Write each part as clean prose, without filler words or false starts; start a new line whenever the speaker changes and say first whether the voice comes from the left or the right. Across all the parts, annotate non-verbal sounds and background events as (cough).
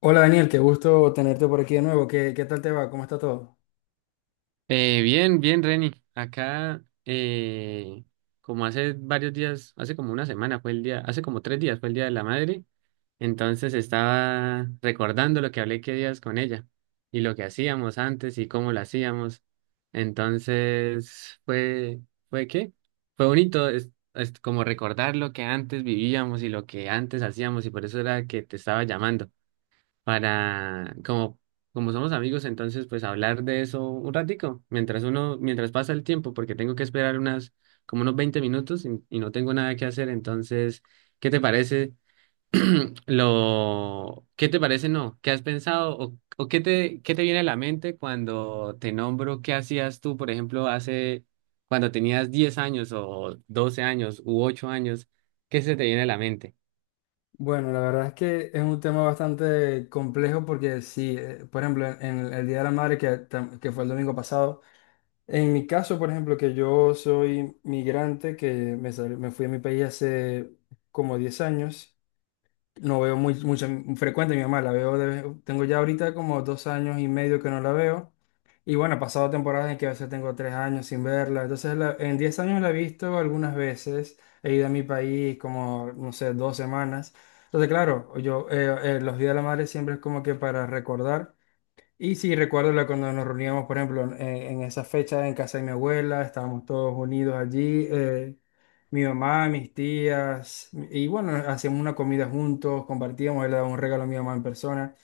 left: Hola Daniel, qué gusto tenerte por aquí de nuevo. ¿Qué tal te va? ¿Cómo está todo?
right: Bien, bien, Reni. Acá, como hace varios días, hace como una semana hace como tres días fue el Día de la Madre, entonces estaba recordando lo que hablé que días con ella y lo que hacíamos antes y cómo lo hacíamos. Entonces, ¿fue qué? Fue bonito, es como recordar lo que antes vivíamos y lo que antes hacíamos y por eso era que te estaba llamando para, como somos amigos, entonces pues hablar de eso un ratico, mientras pasa el tiempo, porque tengo que esperar como unos 20 minutos y no tengo nada que hacer, entonces, ¿qué te parece (clears throat) qué te parece no? ¿Qué has pensado o qué te viene a la mente cuando te nombro qué hacías tú, por ejemplo, cuando tenías 10 años o 12 años u 8 años, ¿qué se te viene a la mente?
left: Bueno, la verdad es que es un tema bastante complejo porque sí, por ejemplo, en el Día de la Madre que fue el domingo pasado, en mi caso, por ejemplo, que yo soy migrante, que me fui a mi país hace como 10 años. No veo mucho, frecuente a mi mamá, la veo, tengo ya ahorita como 2 años y medio que no la veo. Y bueno, he pasado temporadas en que a veces tengo 3 años sin verla. Entonces, en 10 años la he visto algunas veces. He ido a mi país como, no sé, 2 semanas. Entonces, claro, los Días de la Madre siempre es como que para recordar. Y sí, recuerdo cuando nos reuníamos, por ejemplo, en esa fecha en casa de mi abuela, estábamos todos unidos allí, mi mamá, mis tías, y bueno, hacíamos una comida juntos, compartíamos, él le daba un regalo a mi mamá en persona.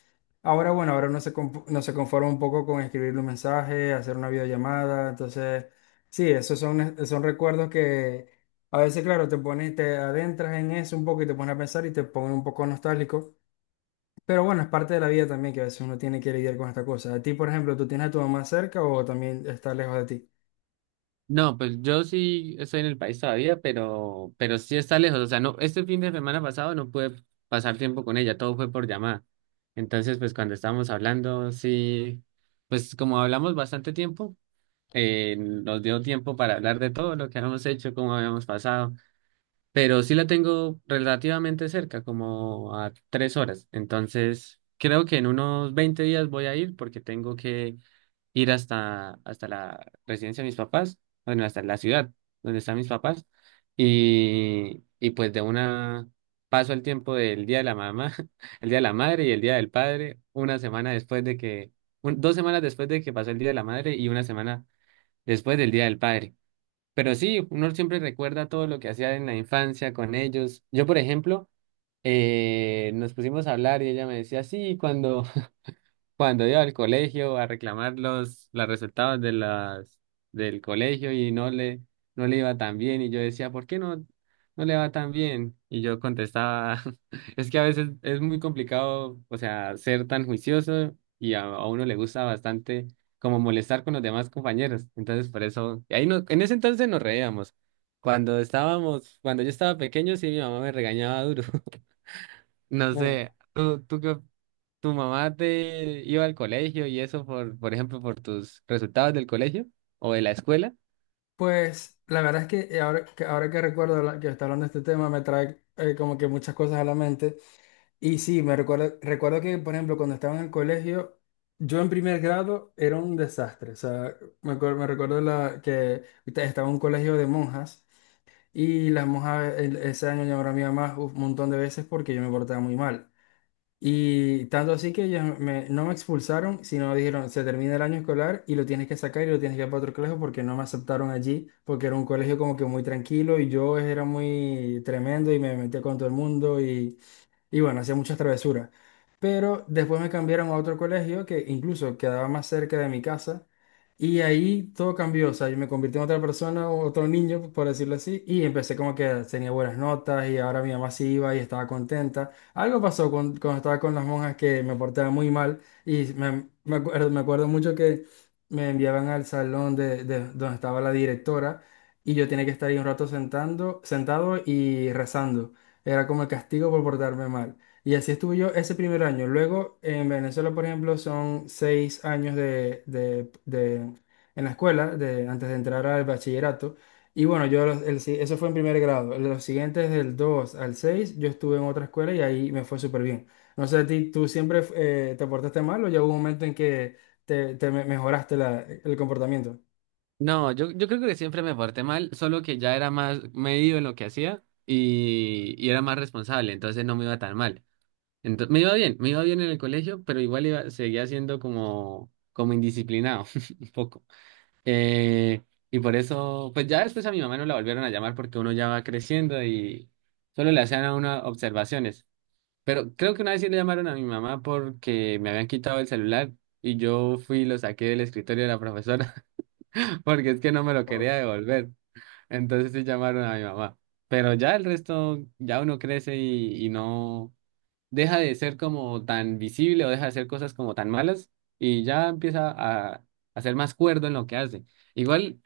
left: Ahora, bueno, ahora no se conforma un poco con escribirle un mensaje, hacer una videollamada. Entonces, sí, esos son recuerdos que a veces, claro, te adentras en eso un poco y te pones a pensar y te pones un poco nostálgico. Pero bueno, es parte de la vida también que a veces uno tiene que lidiar con esta cosa. A ti, por ejemplo, ¿tú tienes a tu mamá cerca o también está lejos de ti?
right: No, pues yo sí estoy en el país todavía, pero sí está lejos. O sea, no, este fin de semana pasado no pude pasar tiempo con ella, todo fue por llamada. Entonces, pues cuando estábamos hablando, sí, pues como hablamos bastante tiempo, nos dio tiempo para hablar de todo lo que habíamos hecho, cómo habíamos pasado. Pero sí la tengo relativamente cerca, como a 3 horas. Entonces, creo que en unos 20 días voy a ir porque tengo que ir hasta la residencia de mis papás, bueno, hasta la ciudad donde están mis papás, y pues de una paso el tiempo del día de la mamá, (laughs) el día de la madre y el día del padre, una semana después de que, un- 2 semanas después de que pasó el día de la madre y una semana después del día del padre. Pero sí, uno siempre recuerda todo lo que hacía en la infancia con ellos. Yo, por ejemplo, nos pusimos a hablar y ella me decía, sí, cuando iba al colegio a reclamar los resultados del colegio y no le iba tan bien, y yo decía, ¿por qué no le va tan bien? Y yo contestaba, (laughs) es que a veces es muy complicado, o sea, ser tan juicioso y a uno le gusta bastante como molestar con los demás compañeros. Entonces, por eso, y ahí no, en ese entonces nos reíamos. Cuando yo estaba pequeño, sí, mi mamá me regañaba duro. No
left: Mm.
right: sé, tú que tu mamá te iba al colegio y eso por ejemplo, por tus resultados del colegio o de la escuela.
left: Pues la verdad es que ahora que recuerdo que está hablando de este tema me trae como que muchas cosas a la mente. Y sí, recuerdo que, por ejemplo, cuando estaba en el colegio, yo en primer grado era un desastre. O sea, me recuerdo que estaba en un colegio de monjas y las monjas ese año llamaron a mi mamá un montón de veces porque yo me portaba muy mal. Y tanto así que ellos no me expulsaron, sino dijeron, se termina el año escolar y lo tienes que sacar y lo tienes que ir para otro colegio porque no me aceptaron allí, porque era un colegio como que muy tranquilo y yo era muy tremendo y me metía con todo el mundo y bueno, hacía muchas travesuras. Pero después me cambiaron a otro colegio que incluso quedaba más cerca de mi casa. Y ahí todo cambió. O sea, yo me convertí en otra persona, otro niño, por decirlo así. Y empecé como que tenía buenas notas y ahora mi mamá sí iba y estaba contenta. Algo pasó cuando estaba con las monjas que me portaba muy mal. Y me acuerdo mucho que me enviaban al salón de donde estaba la directora. Y yo tenía que estar ahí un rato sentado y rezando. Era como el castigo por portarme mal. Y así estuve yo ese primer año. Luego, en Venezuela, por ejemplo, son 6 años en la escuela, antes de entrar al bachillerato. Y bueno, yo los- el si- eso fue en primer grado. Los siguientes, del 2 al 6 yo estuve en otra escuela y ahí me fue súper bien. No sé, a ti, ¿tú siempre te portaste mal o ya hubo un momento en que mejoraste el comportamiento?
right: No, yo, creo que siempre me porté mal, solo que ya era más medido en lo que hacía y era más responsable, entonces no me iba tan mal. Entonces, me iba bien en el colegio, pero igual iba, seguía siendo como indisciplinado, (laughs) un poco. Eh, y por eso, pues ya después a mi mamá no la volvieron a llamar porque uno ya va creciendo y solo le hacían a uno observaciones. Pero creo que una vez sí le llamaron a mi mamá porque me habían quitado el celular y yo fui y lo saqué del escritorio de la profesora (laughs) porque es que no me lo quería devolver. Entonces sí llamaron a mi mamá. Pero ya el resto, ya uno crece y no deja de ser como tan visible o deja de hacer cosas como tan malas y ya empieza a ser más cuerdo en lo que hace. Igual,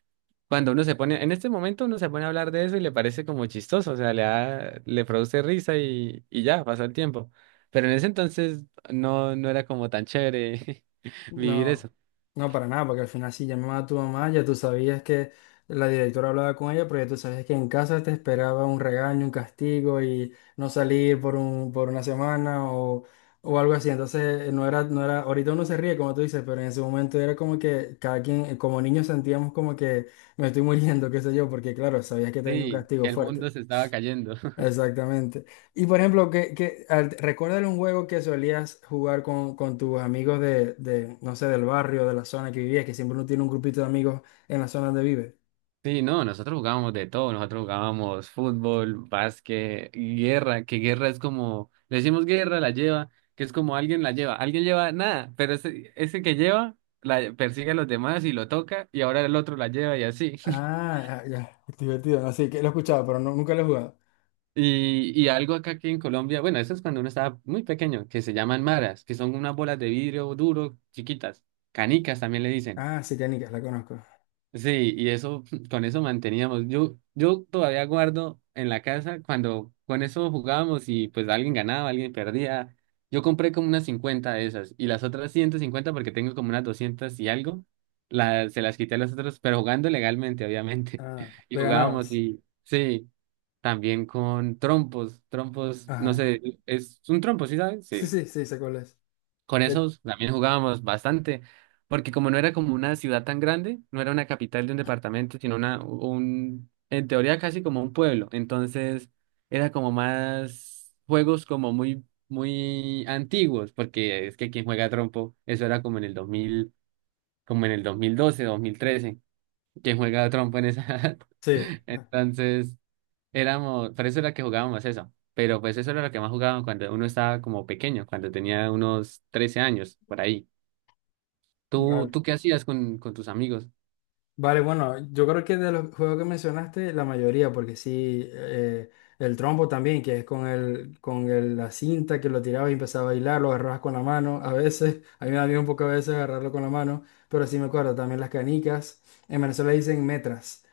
right: cuando uno se pone, en este momento uno se pone a hablar de eso y le parece como chistoso, o sea, le produce risa y ya, pasa el tiempo. Pero en ese entonces no era como tan chévere (laughs) vivir
left: No,
right: eso.
left: no para nada, porque al final si llamaba a tu mamá, ya tú sabías que la directora hablaba con ella, pero ya tú sabías que en casa te esperaba un regaño, un castigo y no salir por una semana o algo así. Entonces, no era, ahorita uno se ríe, como tú dices, pero en ese momento era como que cada quien, como niños sentíamos como que me estoy muriendo, (laughs) qué sé yo, porque claro, sabías que te venía un
right: Sí,
left: castigo
right: el
left: fuerte.
right: mundo se estaba cayendo.
left: Exactamente. Y por ejemplo, recuérdale un juego que solías jugar con tus amigos de, no sé, del barrio, de la zona que vivías, que siempre uno tiene un grupito de amigos en la zona donde vive.
right: Sí, no, nosotros jugábamos de todo, nosotros jugábamos fútbol, básquet, guerra, que guerra es como, le decimos guerra, la lleva, que es como alguien la lleva, alguien lleva nada, pero ese que lleva la persigue a los demás y lo toca y ahora el otro la lleva y así. (laughs)
left: Ah, ah, ya, es divertido. No, sí, que lo he escuchado, pero no, nunca lo he jugado.
right: Y, y algo acá que en Colombia, bueno, eso es cuando uno estaba muy pequeño, que se llaman maras, que son unas bolas de vidrio duro, chiquitas, canicas también le dicen.
left: Ah, sí, canicas, la conozco.
right: Sí, y eso, (laughs) con eso manteníamos. yo todavía guardo en la casa cuando con eso jugábamos y pues alguien ganaba, alguien perdía. Yo compré como unas 50 de esas y las otras 150 porque tengo como unas 200 y algo, la- se las quité a los otros, pero jugando legalmente, obviamente.
left: Ah,
right: (laughs) Y
left: le
right: jugábamos
left: ganabas.
right: y sí, también con trompos, trompos, no
left: Ajá.
right: sé, es un trompo, ¿sí sabes?
left: Sí,
right: Sí.
left: sí, sí, sé cuál es.
right: Con
left: Que-
right: esos también jugábamos bastante, porque como no era como una ciudad tan grande, no era una capital de un departamento, sino en teoría casi como un pueblo. Entonces era como más juegos como muy, muy antiguos, porque es que quien juega trompo, eso era como en el 2000, como en el 2012, 2013, quien juega trompo en esa edad.
left: Sí,
right: (laughs)
left: ah,
right: Entonces por eso era que jugábamos eso. Pero pues eso era lo que más jugaban cuando uno estaba como pequeño, cuando tenía unos 13 años, por ahí. ¿Tú,
left: vale.
right: tú qué hacías con tus amigos?
left: Vale, bueno, yo creo que de los juegos que mencionaste, la mayoría, porque sí, el trompo también, que es la cinta que lo tirabas y empezaba a bailar, lo agarrabas con la mano, a veces, (laughs) a mí me da miedo un poco a veces agarrarlo con la mano, pero sí me acuerdo, también las canicas, en Venezuela dicen metras,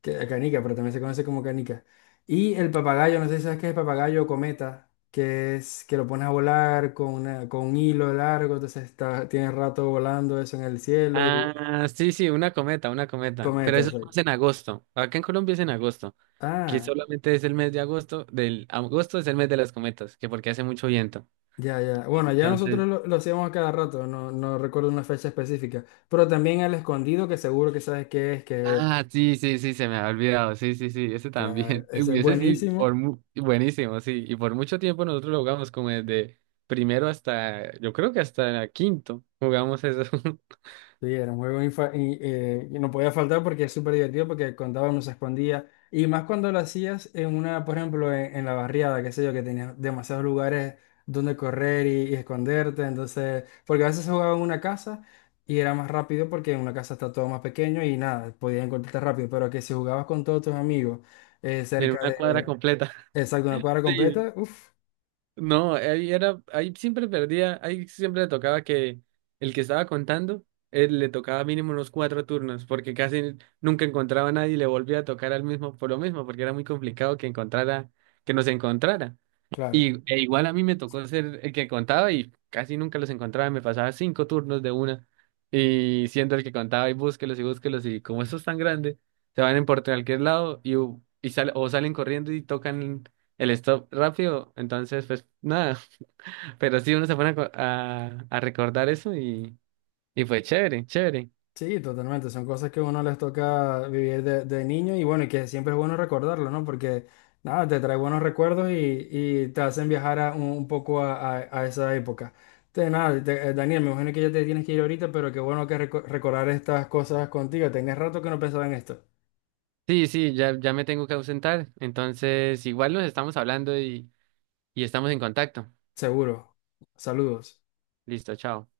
left: canica, pero también se conoce como canica. Y el papagayo, no sé si sabes qué es el papagayo o cometa, que es que lo pones a volar con un hilo largo. Entonces tienes rato volando eso en el cielo y
right: Ah, sí, sí, una cometa, una cometa. Pero
left: cometa.
right: eso es más en agosto. Acá en Colombia es en agosto, que
left: Ah,
right: solamente es el mes de agosto, del agosto es el mes de las cometas, que porque hace mucho viento.
left: ya, ya. Bueno, ya nosotros
right: Entonces,
left: lo hacíamos a cada rato, no no recuerdo una fecha específica, pero también el escondido, que seguro que sabes qué es,
right: Ah, sí, sí, sí, se me había olvidado. Sí, sí, sí, ese
left: claro,
right: también. (laughs)
left: ese
right: Uy,
left: es
right: ese sí, por
left: buenísimo.
right: mu- buenísimo, sí. Y por mucho tiempo nosotros lo jugamos como desde primero hasta, yo creo que hasta quinto, jugamos eso (laughs)
left: Sí, era un juego y no podía faltar porque es súper divertido porque contaba uno se escondía. Y más cuando lo hacías por ejemplo, en la barriada, qué sé yo, que tenías demasiados lugares donde correr y esconderte. Entonces, porque a veces se jugaba en una casa y era más rápido porque en una casa está todo más pequeño y nada, podías encontrarte rápido. Pero que si jugabas con todos tus amigos
right: en
left: cerca
right: una cuadra
left: de,
right: completa. (laughs)
left: exacto, una cuadra
right: Sí.
left: completa, uff,
right: No, ahí siempre perdía, ahí siempre le tocaba que el que estaba contando, él le tocaba mínimo unos cuatro turnos, porque casi nunca encontraba a nadie y le volvía a tocar al mismo por lo mismo, porque era muy complicado que nos encontrara.
left: claro.
right: E igual a mí me tocó ser el que contaba y casi nunca los encontraba, me pasaba cinco turnos de una y siendo el que contaba y búsquelos y búsquelos y como eso es tan grande, se van en por cualquier lado o salen corriendo y tocan el stop rápido, entonces pues nada, (laughs) pero sí uno se pone a, a recordar eso y fue chévere, chévere.
left: Sí, totalmente. Son cosas que a uno les toca vivir de niño y bueno, y que siempre es bueno recordarlo, ¿no? Porque nada, te trae buenos recuerdos y te hacen viajar un poco a esa época. Entonces, nada, Daniel, me imagino que ya te tienes que ir ahorita, pero qué bueno que recordar estas cosas contigo. Tenés rato que no pensaba en esto.
right: Sí, sí, ya, ya me tengo que ausentar, entonces igual nos estamos hablando y estamos en contacto.
left: Seguro. Saludos.
right: Listo, chao.